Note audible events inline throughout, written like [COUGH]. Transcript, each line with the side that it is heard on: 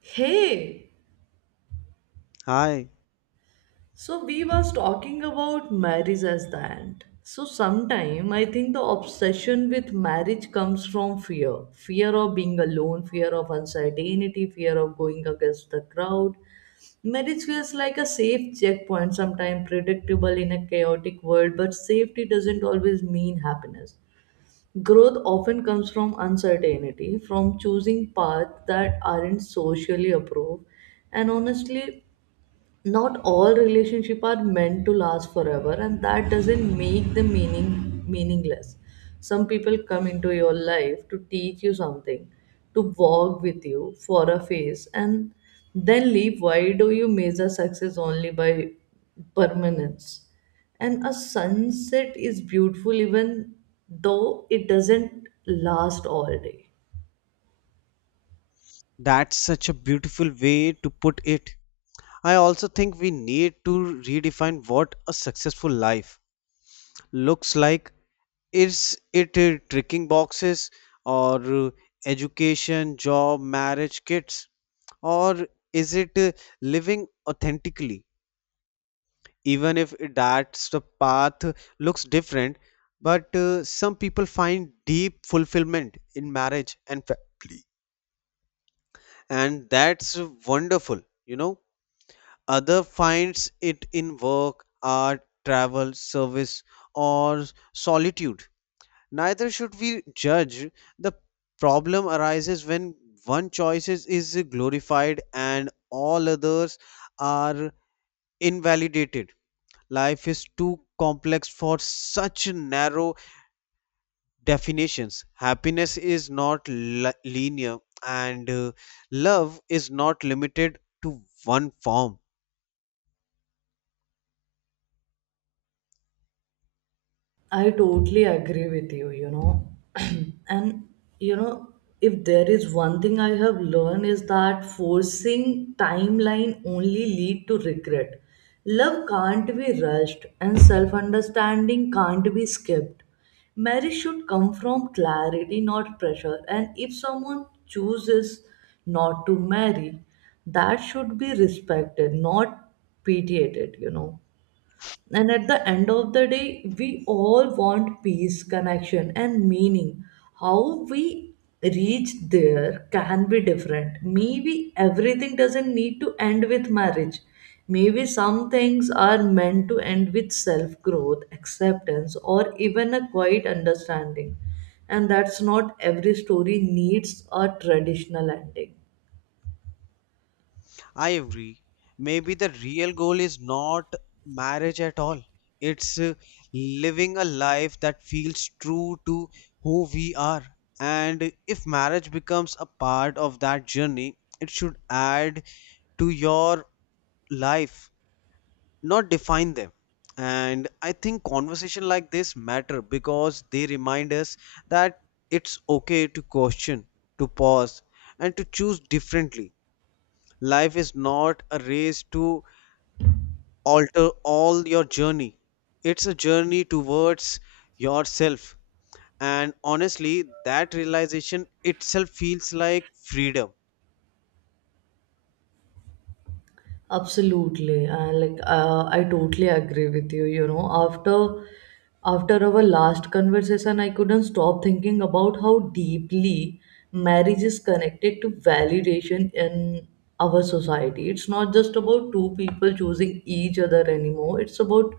right: Hey,
left: Hi,
right: so we was talking about marriage as the end. So sometime I think the obsession with marriage comes from fear. Fear of being alone, fear of uncertainty, fear of going against the crowd. Marriage feels like a safe checkpoint, sometimes predictable in a chaotic world, but safety doesn't always mean happiness. Growth often comes from uncertainty, from choosing paths that aren't socially approved. And honestly, not all relationships are meant to last forever, and that doesn't make them meaningless. Some people come into your life to teach you something, to walk with you for a phase, and then leave. Why do you measure success only by permanence? And a sunset is beautiful even though it doesn't last all day.
left: that's such a beautiful way to put it. I also think we need to redefine what a successful life looks like. Is it ticking boxes or education, job, marriage, kids? Or is it living authentically? Even if that's the path looks different, but some people find deep fulfillment in marriage and family. And that's wonderful. Other finds it in work, art, travel, service, or solitude. Neither should we judge. The problem arises when one choice is glorified and all others are invalidated. Life is too complex for such narrow definitions. Happiness is not linear, and love is not limited to one form.
right: I totally agree with you, you know. [CLEARS THROAT] And, you know, if there is one thing I have learned, is that forcing timeline only lead to regret. Love can't be rushed and self-understanding can't be skipped. Marriage should come from clarity, not pressure. And if someone chooses not to marry, that should be respected, not pitiated, you know. And at the end of the day, we all want peace, connection, and meaning. How we reach there can be different. Maybe everything doesn't need to end with marriage. Maybe some things are meant to end with self growth, acceptance, or even a quiet understanding. And that's not every story needs a traditional ending.
left: I agree. Maybe the real goal is not marriage at all. It's living a life that feels true to who we are. And if marriage becomes a part of that journey, it should add to your life, not define them. And I think conversation like this matter because they remind us that it's okay to question, to pause, and to choose differently. Life is not a race to alter all your journey. It's a journey towards yourself. And honestly, that realization itself feels like freedom.
right: Absolutely, and like I totally agree with you. You know, after our last conversation, I couldn't stop thinking about how deeply marriage is connected to validation in our society. It's not just about two people choosing each other anymore. It's about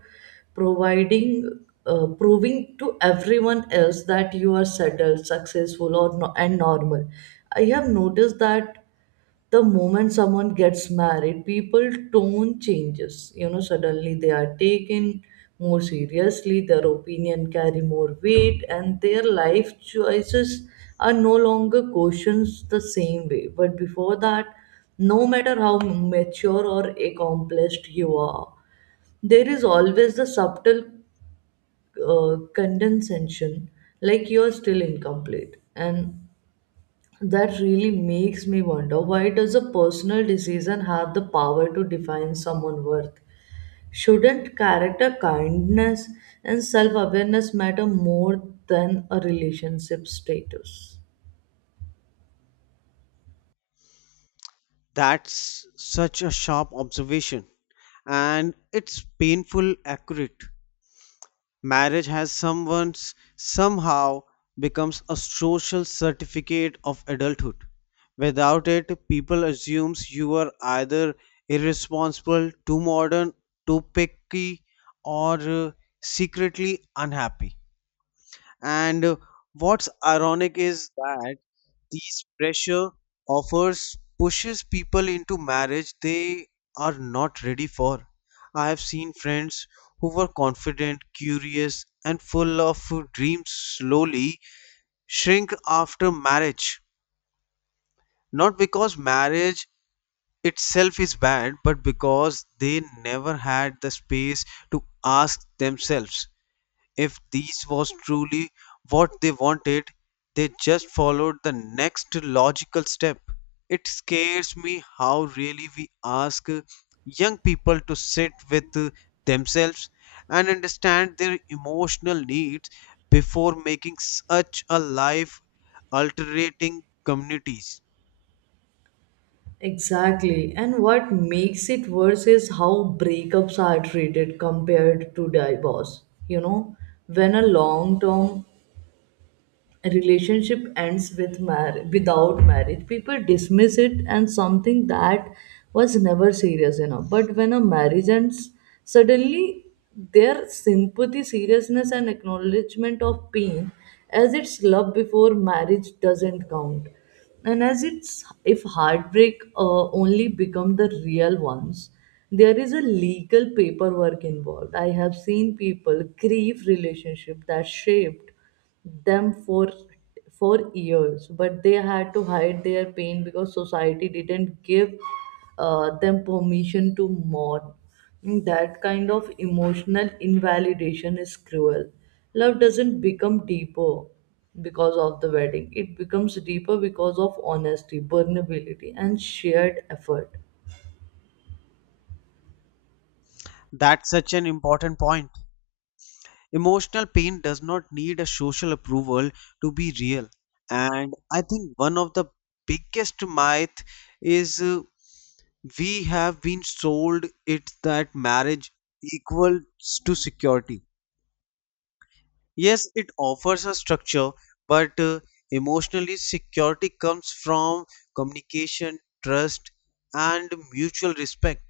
right: providing, proving to everyone else that you are settled, successful, or and normal. I have noticed that the moment someone gets married, people tone changes, you know. Suddenly they are taken more seriously, their opinion carry more weight, and their life choices are no longer questioned the same way. But before that, no matter how mature or accomplished you are, there is always the subtle condescension, like you are still incomplete. And that really makes me wonder, why does a personal decision have the power to define someone's worth? Shouldn't character, kindness, and self-awareness matter more than a relationship status?
left: That's such a sharp observation. And it's painful accurate. Marriage has someone's somehow becomes a social certificate of adulthood. Without it, people assumes you are either irresponsible, too modern, too picky, or secretly unhappy. And what's ironic is that these pressure offers pushes people into marriage they are not ready for. I have seen friends who were confident, curious, and full of dreams slowly shrink after marriage. Not because marriage itself is bad, but because they never had the space to ask themselves if this was truly what they wanted, they just followed the next logical step. It scares me how really we ask young people to sit with themselves and understand their emotional needs before making such a life altering communities.
right: Exactly, and what makes it worse is how breakups are treated compared to divorce. You know, when a long term relationship ends without marriage, people dismiss it and something that was never serious enough. But when a marriage ends, suddenly their sympathy, seriousness, and acknowledgement of pain, as its love before marriage doesn't count, and as it's if heartbreak only become the real ones. There is a legal paperwork involved. I have seen people grieve relationship that shaped them for years, but they had to hide their pain because society didn't give them permission to mourn. That kind of emotional invalidation is cruel. Love doesn't become deeper because of the wedding. It becomes deeper because of honesty, vulnerability, and shared effort.
left: That's such an important point. Emotional pain does not need a social approval to be real. And I think one of the biggest myth is we have been sold it that marriage equals to security. Yes, it offers a structure, but emotionally security comes from communication, trust, and mutual respect.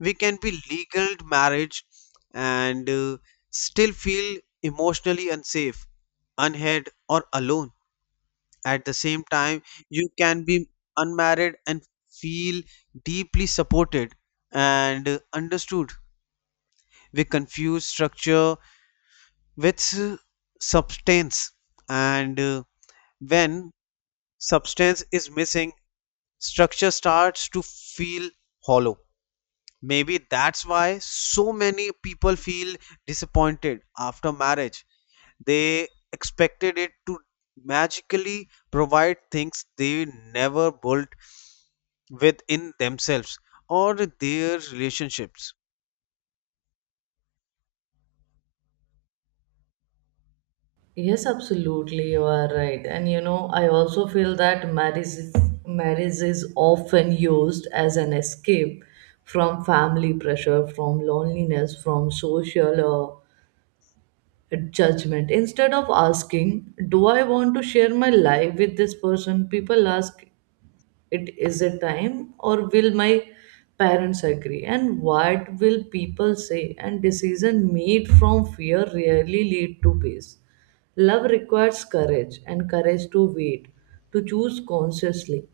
left: We can be legal marriage and still feel emotionally unsafe, unheard or alone. At the same time, you can be unmarried and feel deeply supported and understood. We confuse structure with substance, and when substance is missing, structure starts to feel hollow. Maybe that's why so many people feel disappointed after marriage. They expected it to magically provide things they never built within themselves or their relationships.
right: Yes, absolutely, you are right. And you know, I also feel that marriage is often used as an escape from family pressure, from loneliness, from social judgment. Instead of asking, "Do I want to share my life with this person?" people ask, "It is a time or will my parents agree, and what will people say?" And decision made from fear rarely lead to peace. Love requires courage, and courage to wait, to choose consciously,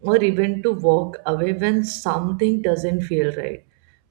right: or even to walk away when something doesn't feel right.